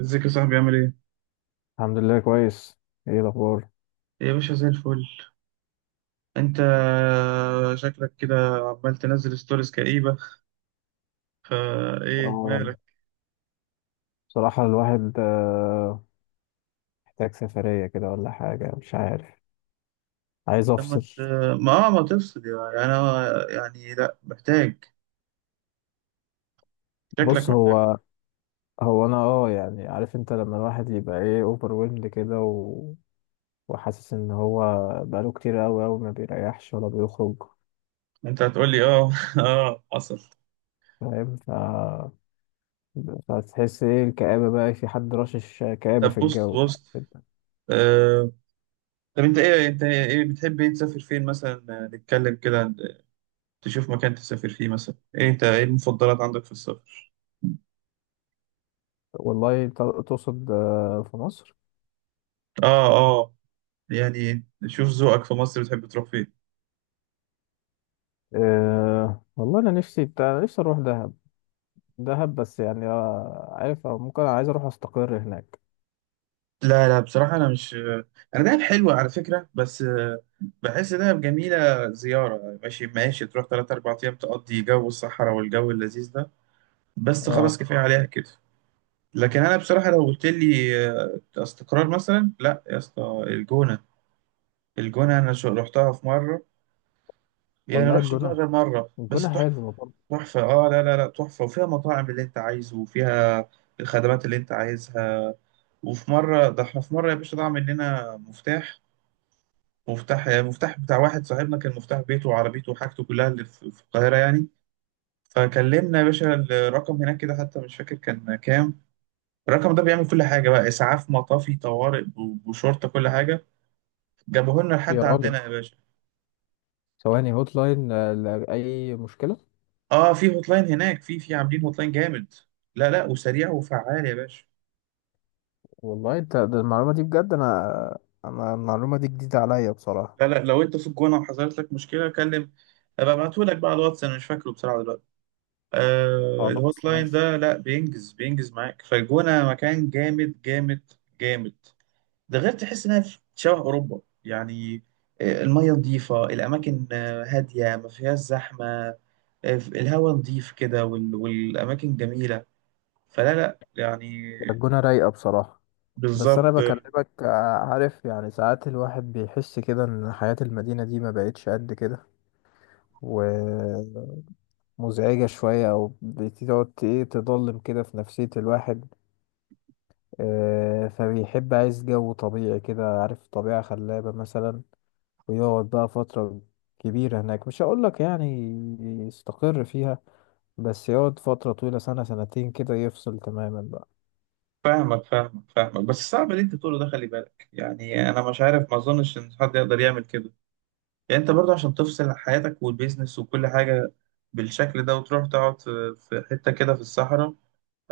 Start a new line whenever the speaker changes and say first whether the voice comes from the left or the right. right: ازيك يا صاحبي عامل ايه؟
left: الحمد لله كويس. ايه الاخبار؟
right: يا باشا زي الفل. انت شكلك كده عمال تنزل ستوريز كئيبة، فا ايه
left: اه
right: مالك؟
left: بصراحة الواحد محتاج سفرية كده ولا حاجة، مش عارف. عايز
right: لما
left: افصل.
right: ت... ما ما تفصل، يعني انا يعني لا محتاج. شكلك
left: بص،
right: محتاج.
left: هو انا اه يعني، عارف انت لما الواحد يبقى ايه اوفر ويلد كده وحاسس ان هو بقاله كتير اوي اوي ما بيريحش ولا بيخرج.
right: انت هتقول لي اه اه حصل.
left: فاهم؟ فتحس ايه الكآبة بقى، في حد رشش كآبة
right: طب
left: في
right: بص
left: الجو.
right: بص آه. طب انت ايه، انت ايه بتحب، ايه تسافر فين مثلا؟ آه، نتكلم كده عن- تشوف مكان تسافر فيه مثلا، ايه انت ايه المفضلات عندك في السفر؟
left: والله تقصد في مصر؟
right: اه اه، يعني شوف ذوقك في مصر، بتحب تروح فين؟
left: آه والله انا نفسي بتاع نفسي اروح دهب. دهب بس يعني عارف، أو ممكن أنا عايز أروح أستقر هناك.
right: لا لا بصراحة أنا مش، أنا دهب حلوة على فكرة بس بحس دهب جميلة زيارة. ماشي ماشي تروح تلات أربع أيام تقضي جو الصحراء والجو اللذيذ ده، بس
left: آه
right: خلاص كفاية عليها كده. لكن أنا بصراحة لو قلت لي استقرار مثلا، لا يا اسطى الجونة. الجونة أنا رحتها في مرة، يعني
left: والله
right: رحتش الجونة
left: الجونة،
right: غير مرة بس
left: الجونة
right: تحفة.
left: حلوة برضه.
right: تحفة آه، لا لا لا، تحفة وفيها مطاعم اللي أنت عايزه وفيها الخدمات اللي أنت عايزها. وفي مرة، ده احنا في مرة يا باشا ضاع مننا مفتاح، مفتاح يعني مفتاح بتاع واحد صاحبنا، كان مفتاح بيته وعربيته وحاجته كلها اللي في القاهرة يعني. فكلمنا يا باشا الرقم هناك كده، حتى مش فاكر كان كام، الرقم ده بيعمل كل حاجة بقى، إسعاف مطافي طوارئ بشرطة كل حاجة، جابوه لنا
left: يا
right: لحد
left: راجل،
right: عندنا يا باشا.
left: ثواني، هوت لاين لأي مشكلة؟
right: اه في هوت لاين هناك، في عاملين هوت لاين جامد، لا لا وسريع وفعال يا باشا.
left: والله أنت ده المعلومة دي بجد. أنا المعلومة دي جديدة عليا بصراحة.
right: لا لا لو انت في الجونة وحصلت لك مشكلة كلم، ابقى ابعتهولك بقى على الواتس، انا مش فاكره بصراحة دلوقتي. آه
left: خلاص
right: الهوت لاين
left: ماشي.
right: ده لا بينجز معاك، فالجونة مكان جامد جامد جامد. ده غير تحس انها في شبه اوروبا يعني، المية نظيفة، الأماكن هادية ما فيهاش زحمة، الهواء نظيف كده والأماكن جميلة، فلا لا يعني.
left: الجونة رايقة بصراحة. بس أنا
right: بالظبط آه.
left: بكلمك، عارف يعني ساعات الواحد بيحس كده إن حياة المدينة دي ما بقتش قد كده، ومزعجة شوية. أو بتقعد إيه، تضلم كده في نفسية الواحد. فبيحب، عايز جو طبيعي كده، عارف، طبيعة خلابة مثلا، ويقعد بقى فترة كبيرة هناك. مش هقولك يعني يستقر فيها، بس يقعد فترة طويلة، سنة سنتين كده، يفصل تماما بقى.
right: فاهمك فاهمك فاهمك، بس صعب اللي أنت تقوله ده، خلي بالك، يعني أنا مش عارف، ما أظنش إن حد يقدر يعمل كده. يعني انت برضه عشان تفصل حياتك والبيزنس وكل حاجة بالشكل ده، وتروح تقعد في حتة كده في الصحراء،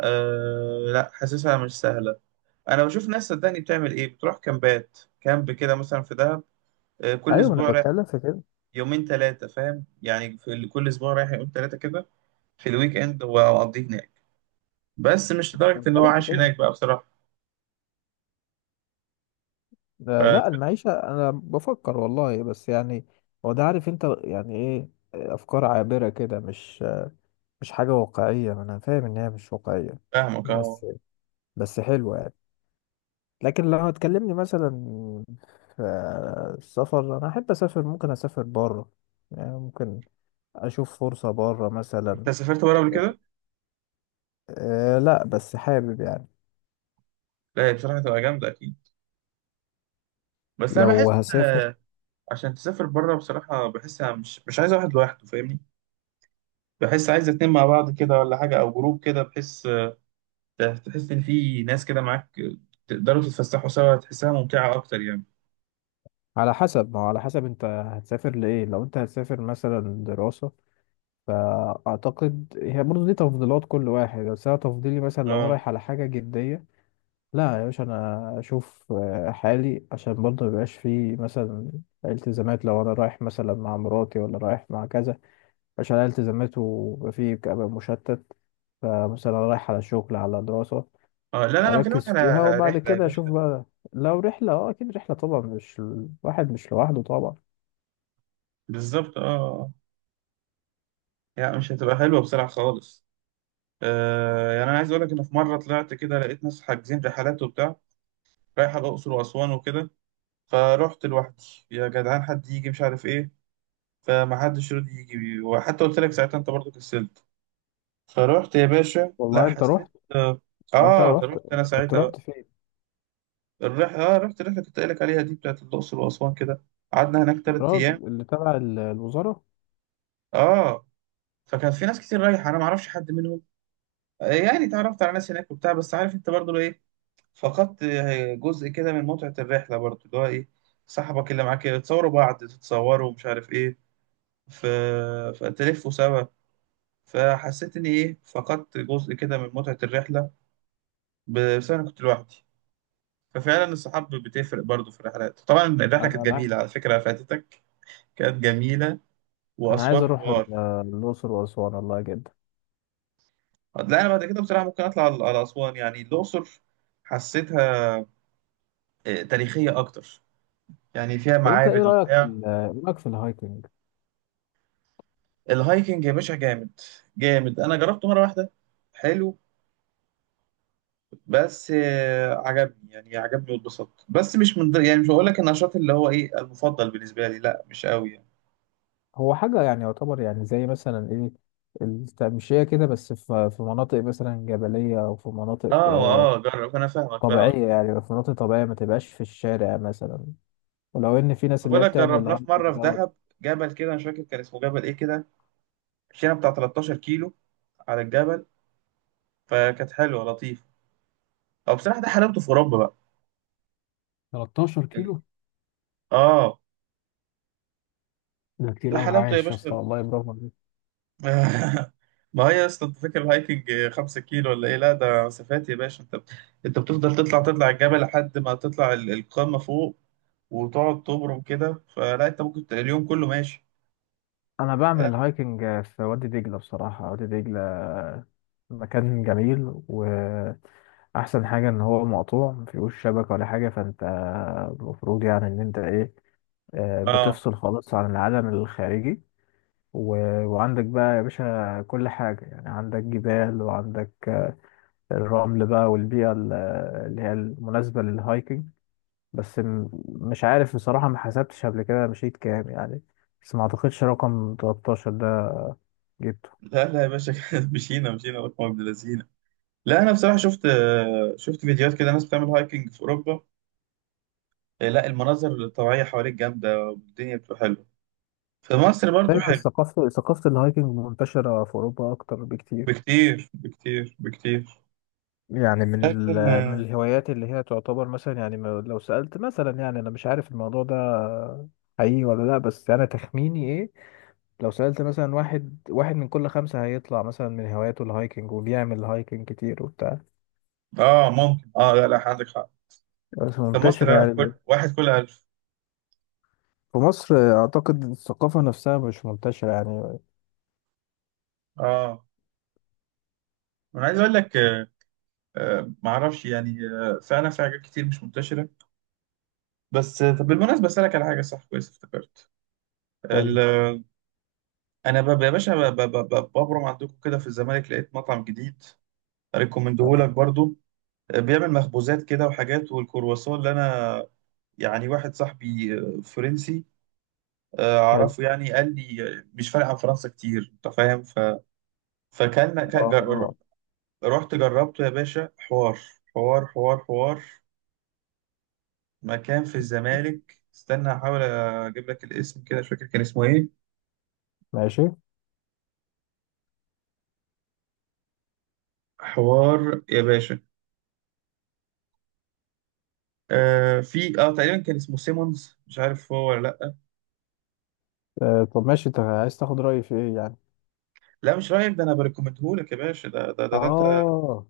right: آه لا حاسسها مش سهلة. انا بشوف ناس صدقني بتعمل ايه، بتروح كامبات، كامب كده مثلا في دهب، آه كل
left: ايوه انا
right: اسبوع رايح
left: بتكلم في كده.
right: يومين ثلاثة، فاهم يعني، كل اسبوع رايح يومين ثلاثة كده في الويك اند واقضيه هناك، بس مش
left: انا
right: لدرجة ان هو
left: بتكلم في
right: عايش
left: كده
right: هناك بقى بصراحة.
left: لا المعيشة أنا بفكر والله، بس يعني هو ده، عارف أنت يعني إيه، أفكار عابرة كده، مش حاجة واقعية. أنا فاهم إن هي مش واقعية،
right: فاهمك اهو.
left: بس بس حلوة يعني. لكن لو هتكلمني مثلا في السفر، انا احب اسافر، ممكن اسافر بره يعني. ممكن اشوف فرصة بره مثلا.
right: انت سافرت بره قبل كده؟
left: أه لا بس حابب يعني.
right: لا هي بصراحة تبقى جامدة اكيد، بس انا
left: لو
right: بحس،
left: هسافر،
right: عشان تسافر بره بصراحة بحس أنا مش عايز واحد لوحده، فاهمني؟ بحس عايز اتنين مع بعض كده ولا حاجة، أو جروب كده، بحس تحس إن في ناس كده معاك تقدروا تتفسحوا سوا، تحسها ممتعة أكتر يعني.
left: على حسب ما هو، على حسب انت هتسافر لايه. لو انت هتسافر مثلا دراسة، فاعتقد هي برضه دي تفضيلات كل واحد. بس انا تفضيلي مثلا لو انا
right: اه
left: رايح على حاجة جدية، لا يا باشا، انا اشوف حالي، عشان برضه ميبقاش فيه مثلا التزامات. لو انا رايح مثلا مع مراتي ولا رايح مع كذا، عشان عليها التزامات ويبقى فيه، كأبقى مشتت. فمثلا رايح على شغل، على دراسة،
right: اه، لا لا أنا بكلمك
left: اركز
right: على
left: فيها وبعد
right: رحلة يا
left: كده اشوف
right: باشا.
left: بقى. لو رحلة، اه اكيد رحلة طبعا، مش الواحد مش لوحده طبعا.
right: بالظبط اه آه. يعني مش هتبقى حلوة بصراحة خالص. آه يعني أنا عايز أقول لك إن في مرة طلعت كده، لقيت ناس حاجزين رحلات وبتاع رايحة الأقصر وأسوان وكده، فرحت لوحدي. يا جدعان حد يجي، مش عارف إيه، فما حدش راضي يجي، وحتى قلت لك ساعتها انت برضو كسلت، فروحت يا باشا. لا
left: والله انت
right: حسيت
left: رحت،
right: اه،
left: انت رحت
right: فروحت انا
left: انت كنت
right: ساعتها
left: رحت
right: بقى.
left: فين؟
right: اه رحت الرحله اللي كنت قايل لك عليها دي بتاعت الاقصر واسوان كده، قعدنا هناك ثلاث ايام.
left: الراجل اللي تبع الوزارة.
right: اه فكان في ناس كتير رايحه، انا ما اعرفش حد منهم، يعني اتعرفت على ناس هناك وبتاع، بس عارف انت برضه لو ايه، فقدت جزء كده من متعه الرحله برضه، اللي هو ايه، صاحبك اللي معاك تصوروا بعض تتصوروا ومش عارف ايه، ف... فتلفوا سوا. فحسيت اني ايه، فقدت جزء كده من متعه الرحله بسبب انا كنت لوحدي. ففعلا الصحاب بتفرق برضو في الرحلات طبعا. الرحله كانت
left: انا
right: جميله
left: معاك.
right: على فكره، فاتتك، كانت جميله.
left: انا عايز
right: واسوان
left: اروح
right: حوار.
left: الاقصر واسوان، والله جدا.
right: لا انا بعد كده بصراحه ممكن اطلع على على اسوان، يعني الاقصر حسيتها تاريخيه اكتر، يعني فيها
left: طب انت ايه
right: معابد
left: رايك في
right: وبتاع.
left: الهايكنج؟
right: الهايكنج يا باشا جامد، جامد، انا جربته مره واحده، حلو، بس عجبني يعني، عجبني واتبسطت، بس مش من ضمن- يعني مش هقول لك النشاط اللي هو ايه المفضل بالنسبه لي، لا مش قوي يعني.
left: هو حاجه يعني، يعتبر يعني زي مثلا ايه، التمشيه كده، بس في في مناطق مثلا جبليه، او في مناطق
right: اه اه جرب، انا فاهمك فاهمك.
left: طبيعيه، يعني في مناطق طبيعيه، ما تبقاش في الشارع مثلا. ولو ان في ناس اللي
right: بقول
left: هي
right: لك
left: بتعمل
right: جربناه في
left: الهايكنج
right: مره في
left: دوت.
right: دهب، جبل كده مش فاكر كان اسمه جبل ايه كده، مشينا بتاع 13 كيلو على الجبل، فكانت حلوه لطيفه، او بصراحه ده حلاوته في اوروبا بقى.
left: 13 كيلو؟
right: اه
left: ده
right: ده
left: كتير قوي،
right: حلاوته يا
left: عايش يا اسطى،
right: باشا
left: والله برافو عليك.
right: ما هي يا اسطى انت فاكر الهايكنج 5 كيلو ولا ايه؟ لا ده مسافات يا باشا، انت انت بتفضل تطلع، تطلع الجبل لحد ما تطلع القمه فوق، وتقعد تبرم كده، فلا انت ممكن اليوم كله ماشي.
left: انا بعمل الهايكنج في وادي دجله، بصراحه وادي دجله مكان جميل، و احسن حاجه ان هو مقطوع، مفيهوش شبكه ولا حاجه. فانت المفروض يعني ان انت ايه،
right: اه
left: بتفصل خالص عن العالم الخارجي. و... وعندك بقى يا باشا كل حاجه، يعني عندك جبال وعندك الرمل بقى، والبيئه اللي هي المناسبه للهايكنج. بس مش عارف بصراحه، ما حسبتش قبل كده مشيت كام يعني، بس ما اعتقدش رقم 13 ده جبته.
right: لا لا يا باشا مشينا رقم ابن لذينه. لا انا بصراحه شفت فيديوهات كده ناس بتعمل هايكنج في اوروبا، لا المناظر الطبيعيه حواليك جامده، والدنيا بتبقى حلوه. في مصر برضو
left: فعلا
right: حلو.
left: ثقافه، الهايكنج منتشره في اوروبا اكتر بكتير.
right: بكتير بكتير بكتير.
left: يعني من
right: لكن
left: من
right: اه،
left: الهوايات اللي هي تعتبر مثلا، يعني لو سألت مثلا، يعني أنا مش عارف الموضوع ده حقيقي ولا لأ، بس أنا تخميني إيه، لو سألت مثلا، واحد واحد من كل خمسة هيطلع مثلا من هواياته الهايكنج، وبيعمل هايكنج كتير وبتاع.
right: آه، ممكن اه لا لا عندك حق.
left: بس
right: في مصر
left: منتشرة
right: لا، كل
left: يعني.
right: واحد كل ألف.
left: في مصر أعتقد الثقافة نفسها مش منتشرة يعني.
right: اه انا عايز اقول لك آه، آه معرفش يعني، آه فعلا في حاجات كتير مش منتشره. بس آه، طب بالمناسبه اسالك على حاجه، صح كويس افتكرت. ال-
left: حلو.
right: آه، انا يا باشا ببرم عندكم كده في الزمالك، لقيت مطعم جديد،
left: آه،
right: ريكومندهولك برضو، بيعمل مخبوزات كده وحاجات، والكرواسون اللي انا، يعني واحد صاحبي فرنسي
left: حلو.
right: اعرفه يعني قال لي مش فارق عن فرنسا كتير، انت فاهم، فكان
left: آه،
right: رحت جربته يا باشا حوار، حوار حوار حوار، مكان في الزمالك، استنى احاول اجيب لك الاسم، كده مش فاكر كان اسمه ايه،
left: ماشي.
right: حوار يا باشا. آه في اه تقريبا كان اسمه سيمونز، مش عارف هو ولا لا.
left: طب ماشي، أنت عايز تاخد رأيي في إيه يعني؟
right: لا مش رايك ده، انا بريكومندهولك يا باشا، ده انت،
left: آه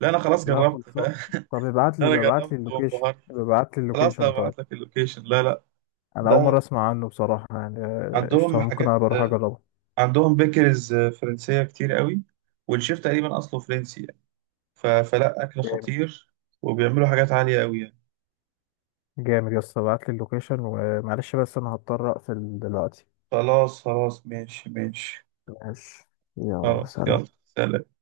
right: لا انا خلاص
left: لا
right: جربت
left: خلصان. طب ابعت
right: انا
left: لي ابعت لي
right: جربت
left: اللوكيشن.
right: وانبهرت.
left: ابعت لي
right: خلاص انا
left: اللوكيشن طيب.
right: هبعت لك اللوكيشن، لا لا
left: انا اول
right: ده
left: مره اسمع عنه بصراحه، يعني
right: عندهم
left: قشطه، ممكن
right: حاجات
left: انا بروح اجربه.
right: عندهم بيكرز فرنسية كتير قوي، والشيف تقريبا اصله فرنسي يعني، فلا اكل
left: جامد.
right: خطير، وبيعملوا حاجات عالية قوي يعني.
left: جامد يا اسطى، ابعت لي اللوكيشن، ومعلش بس انا هضطر اقفل دلوقتي.
right: خلاص خلاص، ماشي ماشي.
left: ماشي. يلا
right: خلاص
left: سلام.
right: يلا، سلام.